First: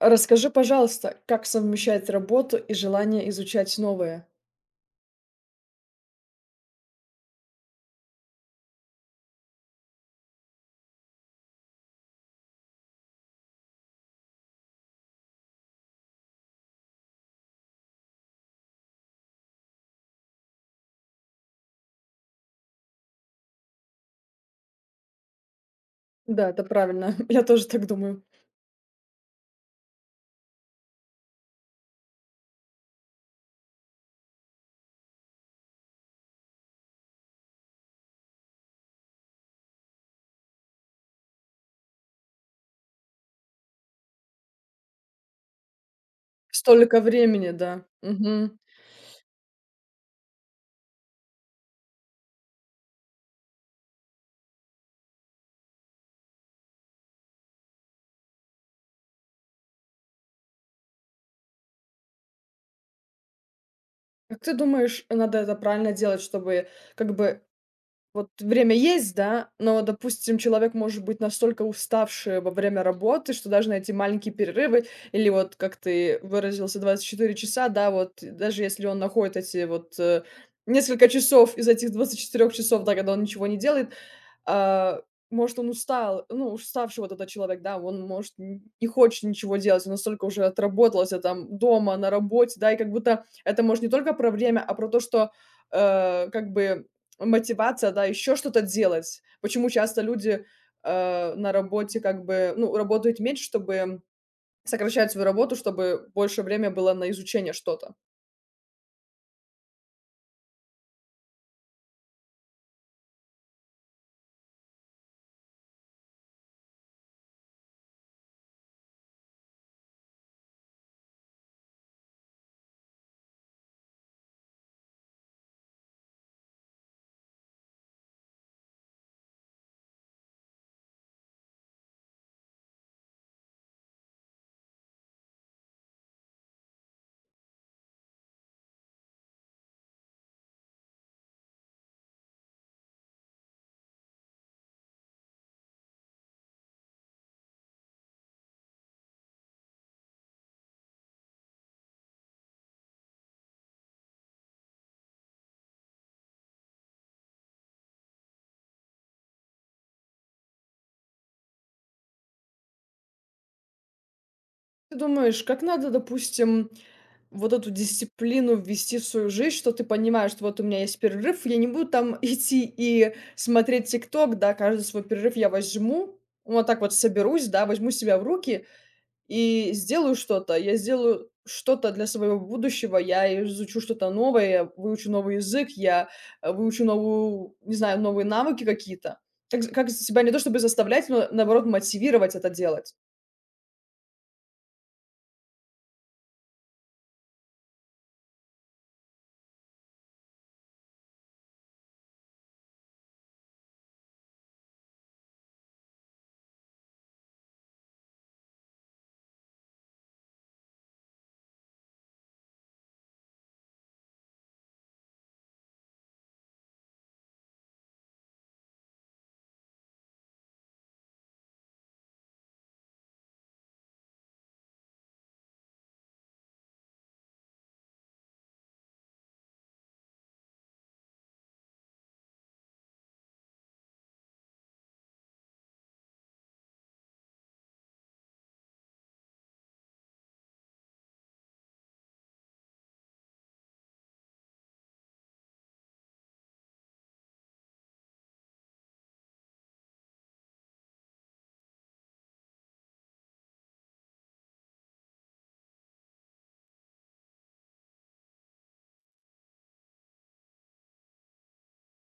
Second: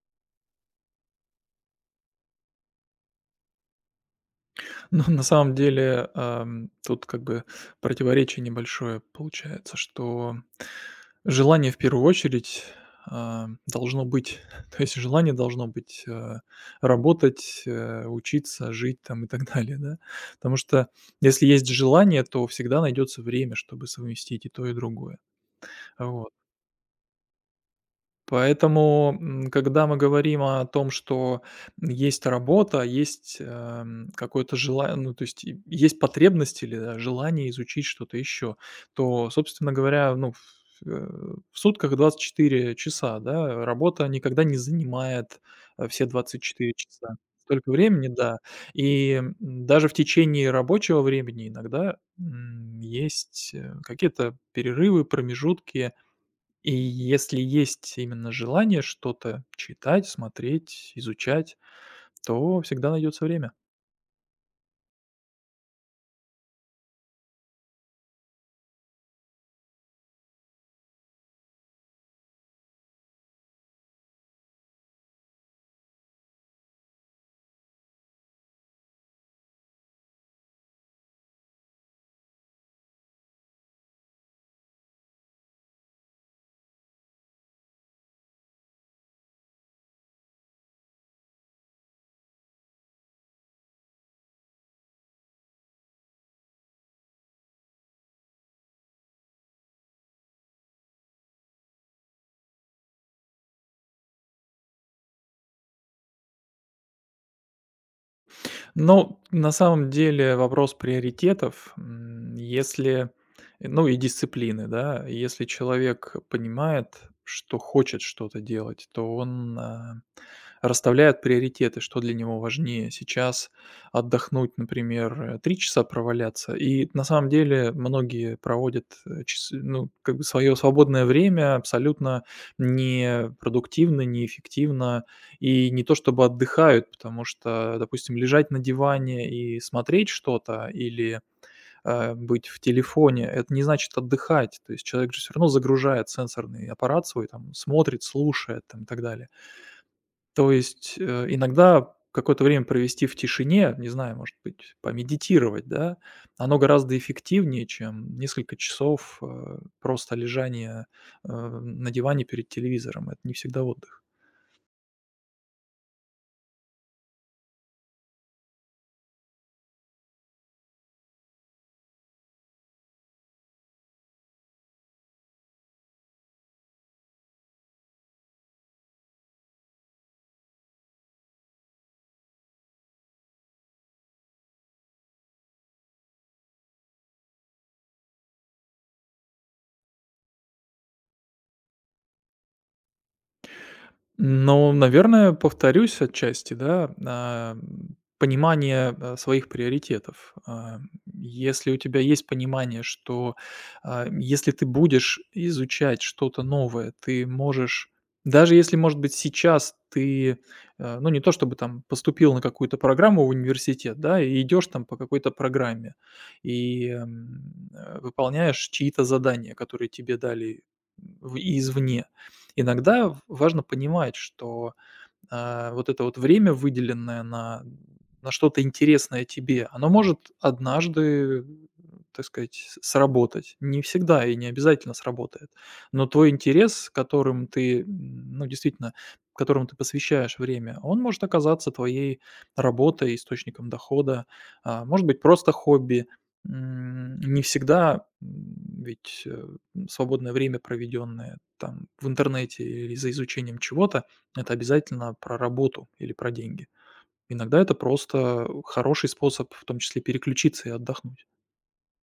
Расскажи, пожалуйста, как совмещать работу и желание изучать новое? Ну, на самом деле, тут противоречие небольшое получается, что желание в первую очередь, должно быть. То есть желание должно быть, работать, учиться, жить там и так далее, да. Потому что если есть желание, то всегда найдется время, чтобы совместить и то, и другое. Вот. Да, это правильно. Я тоже так думаю. Поэтому, когда мы говорим о том, что есть работа, есть, какое-то желание, ну, то есть и есть потребность или, да, желание изучить что-то еще, то, собственно говоря, э, в сутках 24 часа, да, работа никогда не занимает, все 24 Столько часа. времени, Столько да. времени, да. Мгм. Даже в течение рабочего времени иногда, есть, какие-то перерывы, промежутки. И если есть именно желание что-то читать, смотреть, изучать, то всегда найдется время. Как ты думаешь, надо это правильно делать, чтобы как бы вот время есть, да, но, допустим, человек может быть настолько уставший во время работы, что даже на эти маленькие перерывы, или вот, как ты выразился, 24 часа, да, вот даже если он находит эти вот несколько часов из этих 24 часов, да, когда он ничего не делает. А, может, он устал, ну, уставший вот этот человек, да, он, может, не хочет ничего делать, он настолько уже отработался там дома, на работе, да, и как будто это, может, не только про время, а про то, что как бы мотивация, да, еще что-то делать. Почему часто люди на работе как бы, ну, работают меньше, чтобы сокращать свою работу, чтобы больше время было на изучение что-то. Но на самом деле вопрос приоритетов, если, ну и дисциплины, да, если человек понимает, что хочет что-то делать, то он, расставляет приоритеты, что для него важнее сейчас отдохнуть, например, 3 часа проваляться. И на самом деле многие проводят, часы, ну, свое свободное время абсолютно не продуктивно, неэффективно и не то чтобы отдыхают, потому что, допустим, лежать на диване и смотреть что-то или, быть в телефоне — это не значит отдыхать. То есть человек же все равно загружает сенсорный аппарат свой, там, смотрит, слушает, там, и так далее. То есть, иногда какое-то время провести в тишине, не знаю, может быть, помедитировать, да, оно гораздо эффективнее, чем несколько часов, просто лежания, на диване перед телевизором. Это не всегда отдых. Ты думаешь, как надо, допустим, вот эту дисциплину ввести в свою жизнь, что ты понимаешь, что вот у меня есть перерыв, я не буду там идти и смотреть "Тикток", да, каждый свой перерыв я возьму, вот так вот соберусь, да, возьму себя в руки и сделаю что-то. Я сделаю что-то для своего будущего, я изучу что-то новое, я выучу новый язык, выучу новую не знаю, новые навыки какие-то. Как себя не то чтобы заставлять, но наоборот мотивировать это делать. Ну, наверное, повторюсь отчасти, да, понимание своих приоритетов. Если у тебя есть понимание, что, если ты будешь изучать что-то новое, ты можешь, даже если, может быть, сейчас ты, ну, не то чтобы там поступил на какую-то программу в университет, да, и идешь там по какой-то программе и выполняешь чьи-то задания, которые тебе дали извне. Иногда важно понимать, что, вот это вот время, выделенное на что-то интересное тебе, оно может однажды, так сказать, с сработать. Не всегда и не обязательно сработает. Но твой интерес, которым ты, ну, действительно, которому ты посвящаешь время, он может оказаться твоей работой, источником дохода, может быть, просто хобби. Не всегда, ведь, свободное время, проведенное там в интернете или за изучением чего-то, это обязательно про работу или про деньги. Иногда это просто хороший способ, в том числе, переключиться и отдохнуть.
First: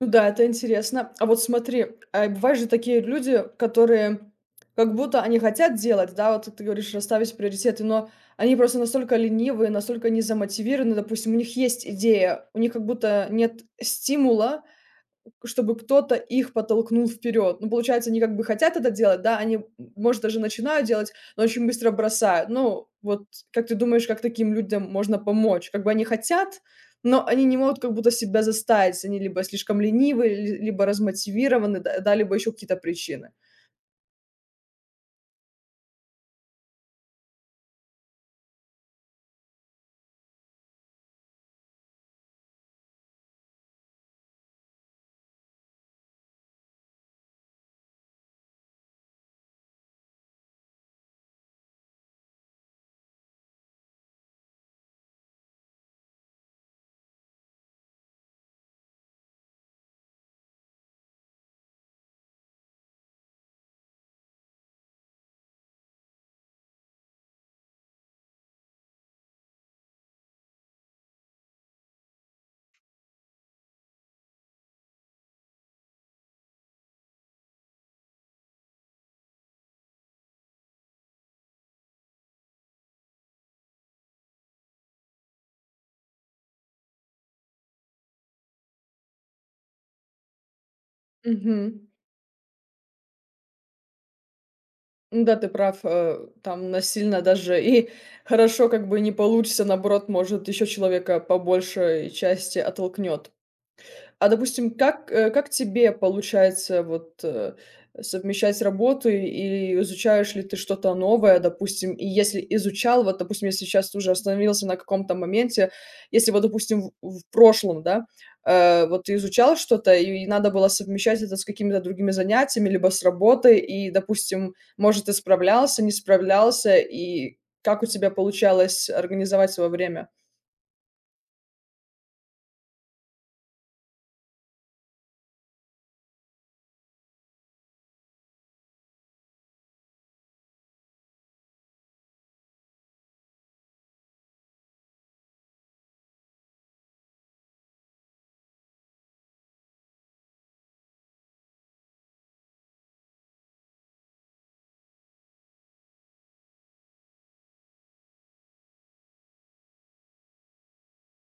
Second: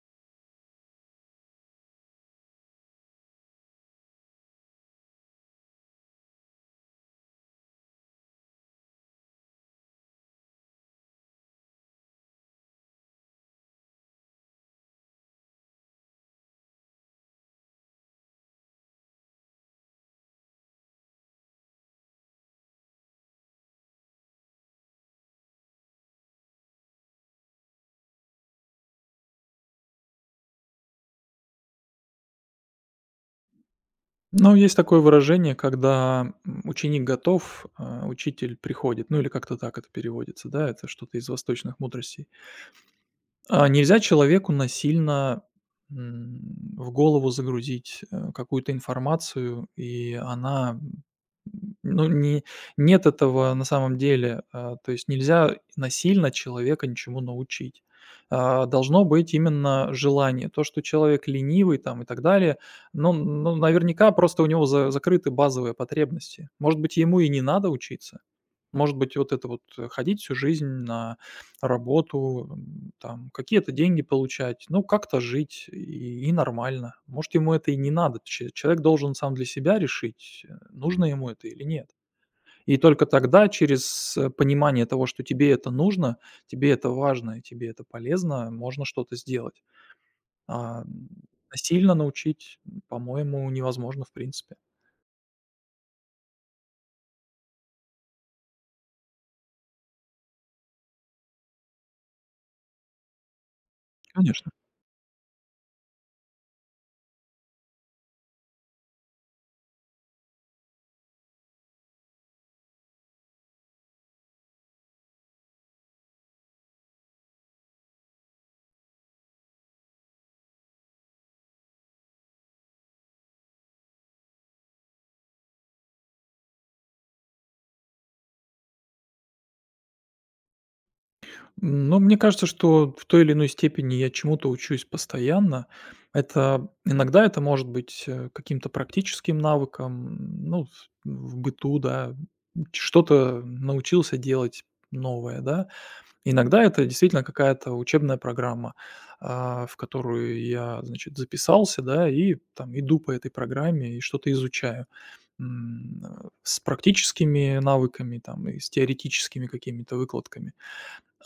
Ну да, это интересно. А вот смотри, а бывают же такие люди, которые как будто они хотят делать, да, вот ты говоришь, расставить приоритеты, но они просто настолько ленивые, настолько не замотивированы, допустим, у них есть идея, у них как будто нет стимула, чтобы кто-то их подтолкнул вперед. Ну, получается, они как бы хотят это делать, да, они, может, даже начинают делать, но очень быстро бросают. Ну, вот как ты думаешь, как таким людям можно помочь? Как бы они хотят, но они не могут как будто себя заставить. Они либо слишком ленивы, либо размотивированы, да, да, либо еще какие-то причины. Но есть такое выражение, когда, ученик готов, а учитель приходит, ну или как-то так это переводится, да, это что-то из восточных мудростей. Нельзя человеку насильно, м, в голову загрузить, какую-то информацию, и она, ну, не нет этого на самом деле. То есть нельзя насильно человека ничему научить. Должно быть именно желание. То, что человек ленивый там и так далее, ну, наверняка просто у него за закрыты базовые потребности. Может быть, ему и не надо учиться. Может быть, вот это вот, ходить всю жизнь на работу, там какие-то деньги получать, ну, как-то жить, и нормально. Может, ему это и не надо. Че человек должен сам для себя решить, нужно ему это или нет. И только тогда через, понимание того, что тебе это нужно, тебе это важно и тебе это полезно, можно что-то сделать. А, м, Мгм. насильно научить, по-моему, невозможно в принципе. Ну да, ты прав, там насильно даже и хорошо как бы не получится, наоборот, может, еще человека по большей части оттолкнет. А, Конечно. допустим, как тебе получается вот, совмещать работу и изучаешь ли ты что-то новое, допустим? И если изучал, вот, допустим, если сейчас ты уже остановился на каком-то моменте, если вот, допустим, в прошлом, да, вот ты изучал что-то, и надо было совмещать это с какими-то другими занятиями, либо с работой, и, допустим, может, ты справлялся, не справлялся, и как у тебя получалось организовать свое время? Ну, мне кажется, что в той или иной степени я чему-то учусь постоянно. Иногда это может быть каким-то практическим навыком, ну, в быту, да, что-то научился делать новое, да. Иногда это действительно какая-то учебная программа, в которую я, значит, записался, да, и там иду по этой программе и что-то изучаю. С практическими навыками, там, и с теоретическими какими-то выкладками.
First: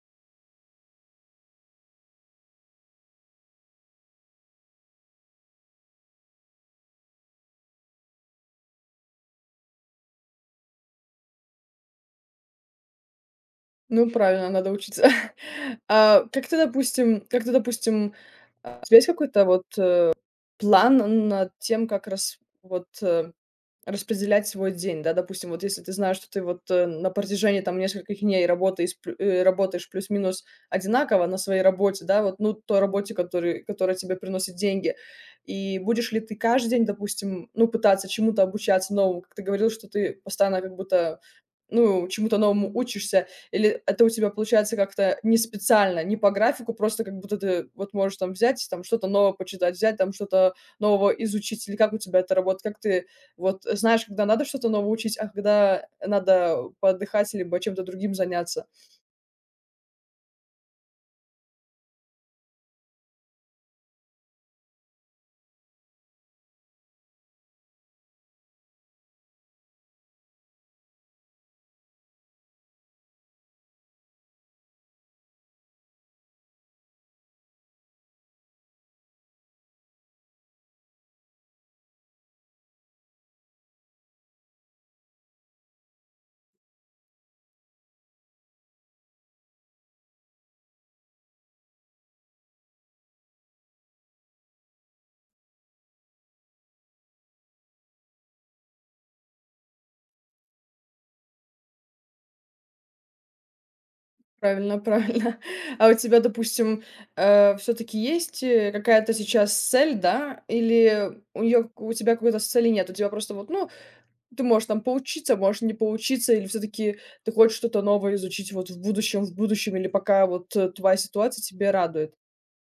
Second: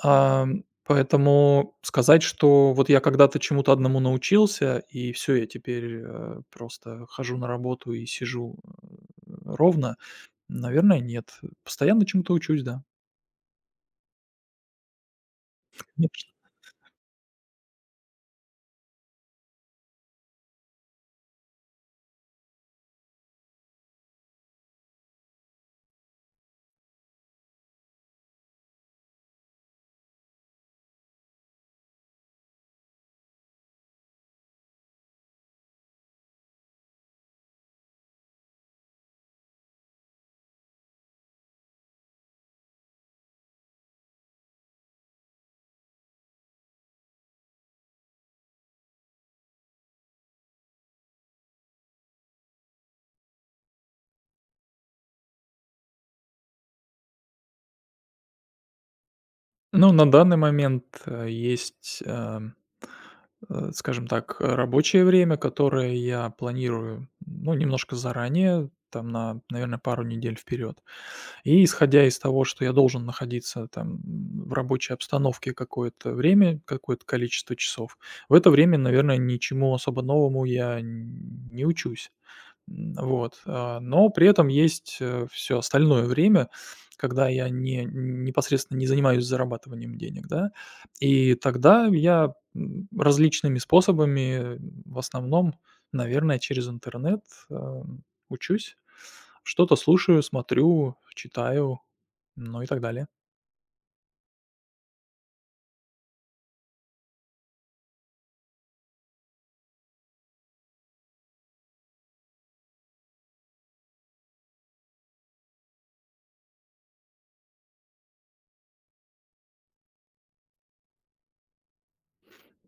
Поэтому сказать, что вот я когда-то чему-то одному научился, и все, я теперь, просто хожу на работу и сижу, ровно, наверное, нет. Постоянно чему-то учусь, да, Ну, правильно, надо учиться. А конечно. У тебя есть какой-то вот, план над тем, как распределять свой день, да? Допустим, вот если ты знаешь, что ты вот, на протяжении там нескольких дней работаешь плюс-минус одинаково на своей работе, да, вот, ну, той работе, который которая тебе приносит деньги. И будешь ли ты каждый день, допустим, ну, пытаться чему-то обучаться новому? Как ты говорил, что ты постоянно как будто, ну, чему-то новому учишься, или это у тебя получается как-то не специально, не по графику, просто как будто ты вот можешь там взять, там что-то новое почитать, взять там что-то нового изучить, или как у тебя это работает? Как ты вот знаешь, когда надо что-то новое учить, а когда надо поотдыхать либо чем-то другим заняться? Ну, на данный момент, есть, скажем так, рабочее время, которое я планирую, ну, немножко заранее, там на, наверное, пару недель вперед. И исходя из того, что я должен находиться там, в рабочей обстановке какое-то время, какое-то количество часов, в это время, наверное, ничему особо новому я не учусь. Но при этом есть, все остальное время, когда я не непосредственно не занимаюсь зарабатыванием денег, да. И тогда я, различными способами, в основном, наверное, через интернет, эм, учусь, что-то слушаю, смотрю, читаю, ну и так далее. Правильно, правильно. А у тебя, допустим, все таки есть, какая-то сейчас цель, да, или у тебя какой-то цели нет? У тебя просто вот, ну, ты можешь там поучиться, можешь не поучиться, или все таки ты хочешь что-то новое изучить вот в будущем, или пока вот, твоя ситуация тебе радует?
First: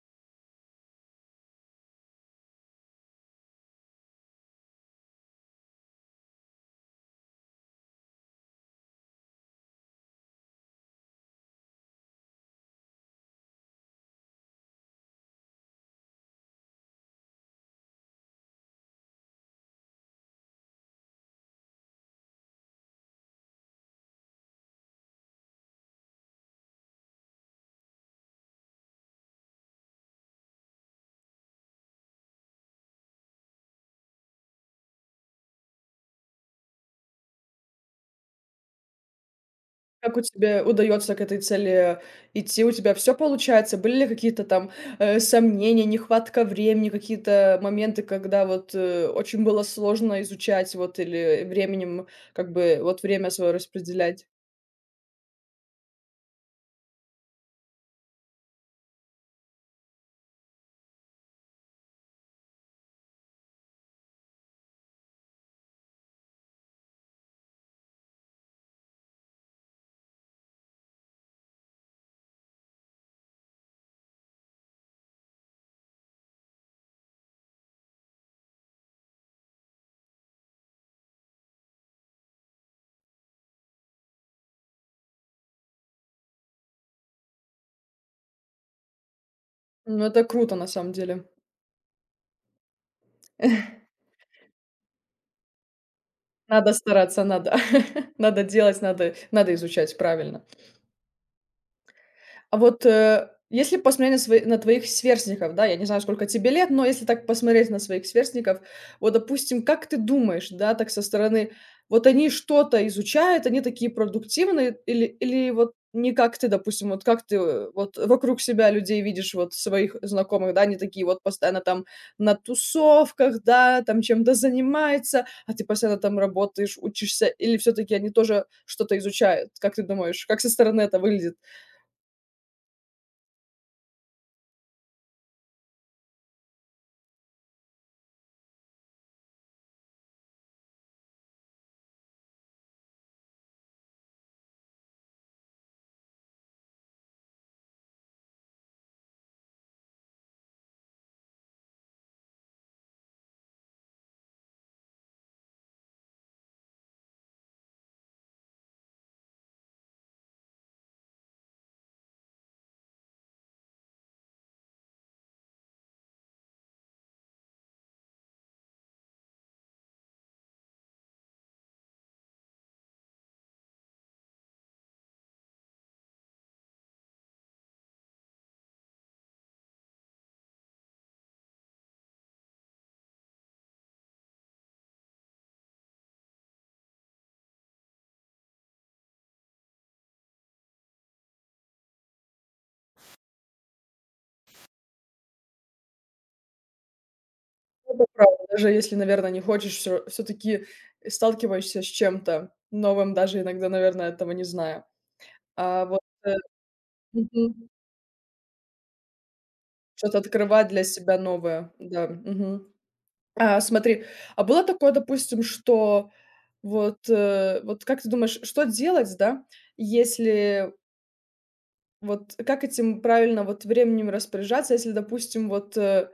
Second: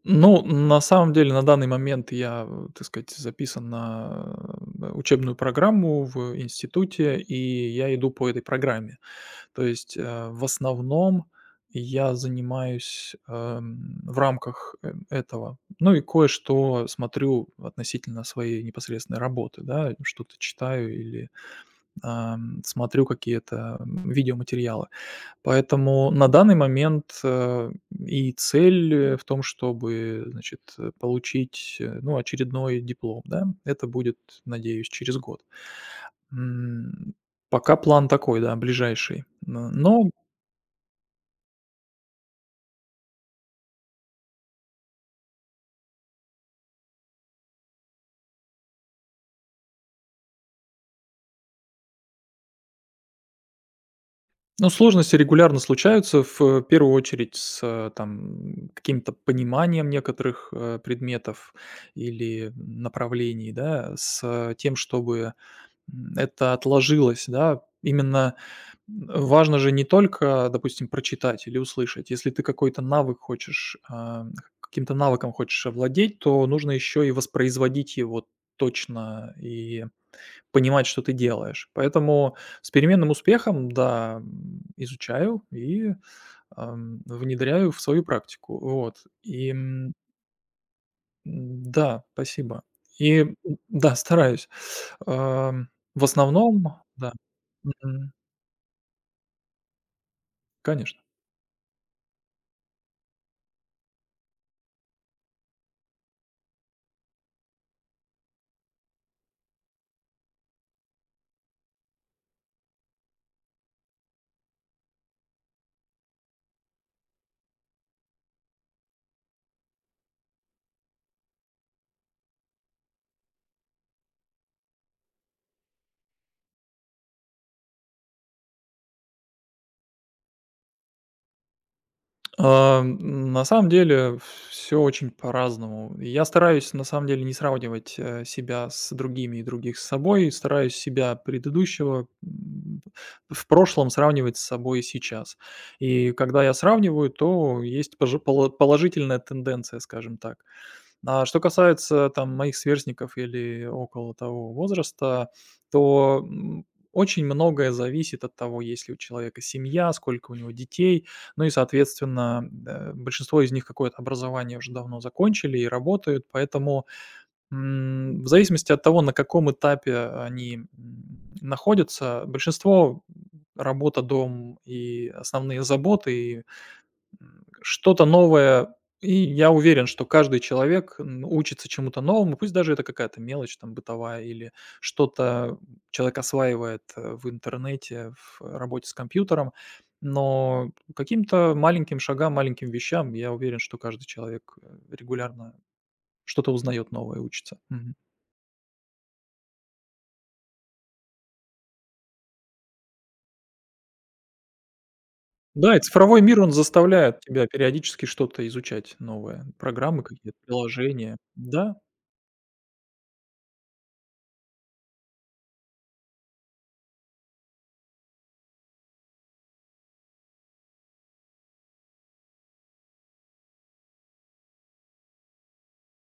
Ну, на самом деле, на данный момент я, так сказать, записан на, учебную программу в институте, и я иду по этой программе. То есть, в основном я занимаюсь, в рамках, этого. Ну и кое-что смотрю относительно своей непосредственной работы, да, что-то читаю или, смотрю какие-то, видеоматериалы. Поэтому на данный момент, и цель, в том, чтобы, значит, получить, ну, очередной диплом, да. Это будет, надеюсь, через год. М, пока план такой, да, ближайший. Н но Как у тебя удается к этой цели идти? У тебя все получается? Были ли какие-то там, сомнения, нехватка времени, какие-то моменты, когда вот, очень было сложно изучать, вот, или временем как бы вот время свое распределять? Ну, сложности регулярно случаются, в, первую очередь с, там, каким-то пониманием некоторых, предметов или направлений, да, с, тем, чтобы, это отложилось, да. Именно, важно же не только, допустим, прочитать или услышать. Если ты какой-то навык хочешь, каким-то навыком хочешь овладеть, то нужно еще и воспроизводить его точно и понимать, что ты делаешь. Поэтому с переменным успехом, да, изучаю и, внедряю в свою практику. Вот. Ну, это круто на самом деле. Да, спасибо. И, м, да, стараюсь. Ам, в основном, Надо да. стараться, надо Мгм. надо делать, надо изучать, правильно. Конечно. А вот, если посмотреть на свои на твоих сверстников, да, я не знаю, сколько тебе лет, но если так посмотреть на своих сверстников, вот, допустим, как ты думаешь, да, так со стороны, вот они что-то изучают, они такие продуктивные, или вот не как ты, допустим, вот как ты, вот вокруг себя людей видишь, вот своих знакомых, да, они такие вот постоянно там на тусовках, да, там чем-то занимаются, а ты постоянно там работаешь, учишься, или все таки они тоже что-то изучают? Как ты думаешь, как со стороны это выглядит? На самом деле все очень по-разному. Я стараюсь на самом деле не сравнивать, себя с другими и других с собой. Стараюсь себя предыдущего, в прошлом сравнивать с собой сейчас. И когда я сравниваю, то есть пожи поло положительная тенденция, скажем так. А что касается там моих сверстников или около того возраста, то, очень многое зависит от того, есть ли у человека семья, сколько у него детей. Ну и, соответственно, большинство из них какое-то образование уже давно закончили и работают, поэтому, в зависимости от того, на каком этапе они, находятся, большинство, работа, дом и основные заботы, и что-то новое. И я уверен, что каждый человек учится чему-то новому, пусть даже это какая-то мелочь там бытовая или что-то человек осваивает в интернете, в работе с компьютером, но каким-то маленьким шагам, маленьким вещам я уверен, что каждый человек, регулярно что-то узнает новое, учится. Мгм. Это правда. Даже если, наверное, не хочешь, все всё-таки сталкиваешься с чем-то новым, даже иногда, наверное, этого не зная. Да, и А вот, цифровой мир, он заставляет тебя мгм, периодически что-то изучать новое. Программы что-то какие-то, открывать для приложения. себя новое, Да. да, мгм. А смотри, а было такое, допустим, что вот, вот как ты думаешь, что делать, да, если вот как этим правильно вот временем распоряжаться, если, допустим, вот,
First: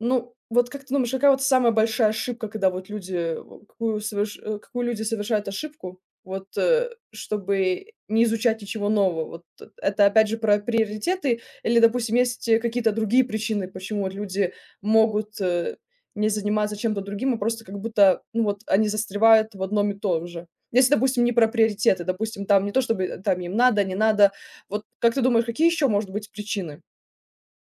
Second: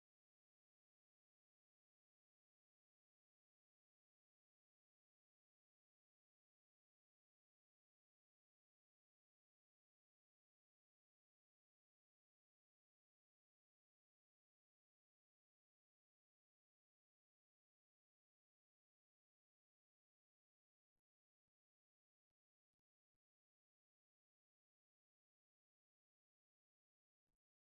ну, вот как ты думаешь, какая вот самая большая ошибка, когда вот люди, о какую соверш э, какую люди совершают ошибку, вот, чтобы не изучать ничего нового? Вот это опять же про приоритеты, или, допустим, есть, какие-то другие причины, почему вот люди могут, не заниматься чем-то другим, а просто как будто, ну, вот они застревают в одном и том же? Если, допустим, не про приоритеты, допустим, там не то чтобы, там им надо, не надо. Вот как ты думаешь, какие еще, может быть, причины?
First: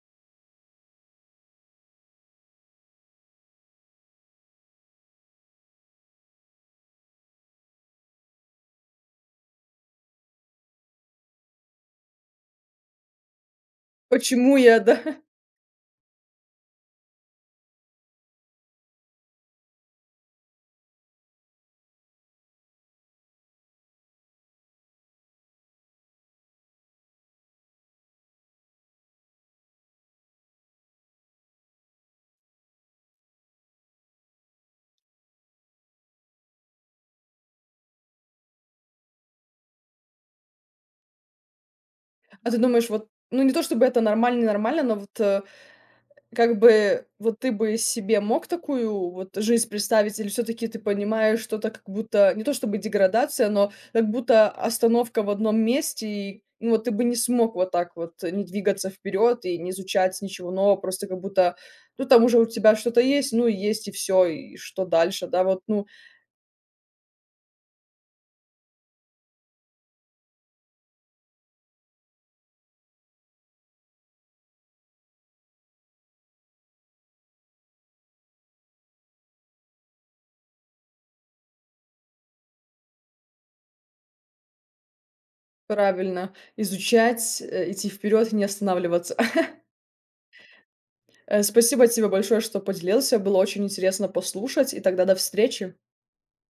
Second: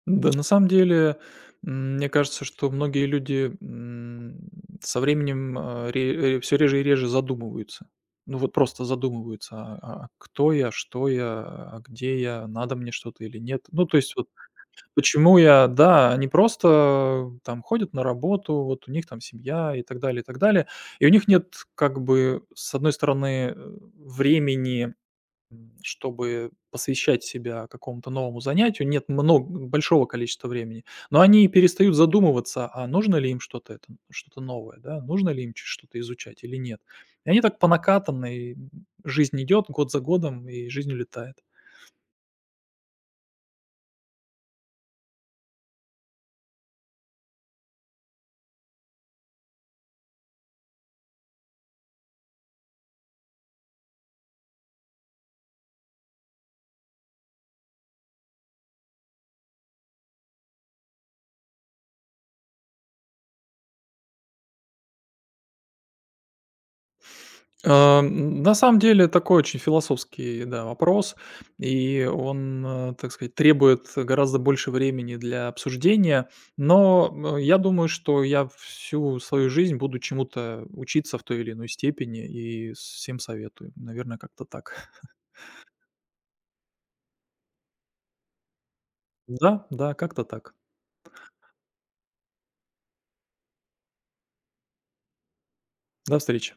Да, на самом деле, мне кажется, что многие люди, со временем, все реже и реже задумываются. Ну, вот просто задумываются: "А кто я? Что я? А где я? Надо мне что-то или нет?» Ну, то есть вот Почему я, да? почему я, да, они просто, там ходят на работу, вот у них там семья и так далее, и так далее. И у них нет как бы, с одной стороны, времени, чтобы посвящать себя какому-то новому занятию, нет много большого количества времени, но они перестают задумываться, а нужно ли им что-то это, что-то новое, да, нужно ли им что-то изучать или нет. И они так по накатанной, жизнь идет год за годом, и жизнь улетает. А ты думаешь, вот, ну, не то чтобы это нормально, нормально, но вот, как бы, вот ты бы себе мог такую вот жизнь представить, или все таки ты понимаешь, что это как будто не то чтобы деградация, но как будто остановка в одном месте, и, ну, вот ты бы не смог вот так вот, не двигаться вперед и не изучать ничего нового, просто как будто, ну, там уже у тебя что-то есть, ну, и есть, и все, и что дальше, да, вот, ну, А, на самом деле такой очень философский, да, вопрос, и он, так сказать, требует гораздо больше времени для обсуждения. Но, я думаю, что я всю свою жизнь буду чему-то учиться в той или иной степени и всем советую. Наверное, как-то так. правильно, изучать, идти вперед и не останавливаться. Да, да, как-то так. Спасибо тебе большое, что поделился. Было очень интересно послушать, и тогда до встречи. До встречи.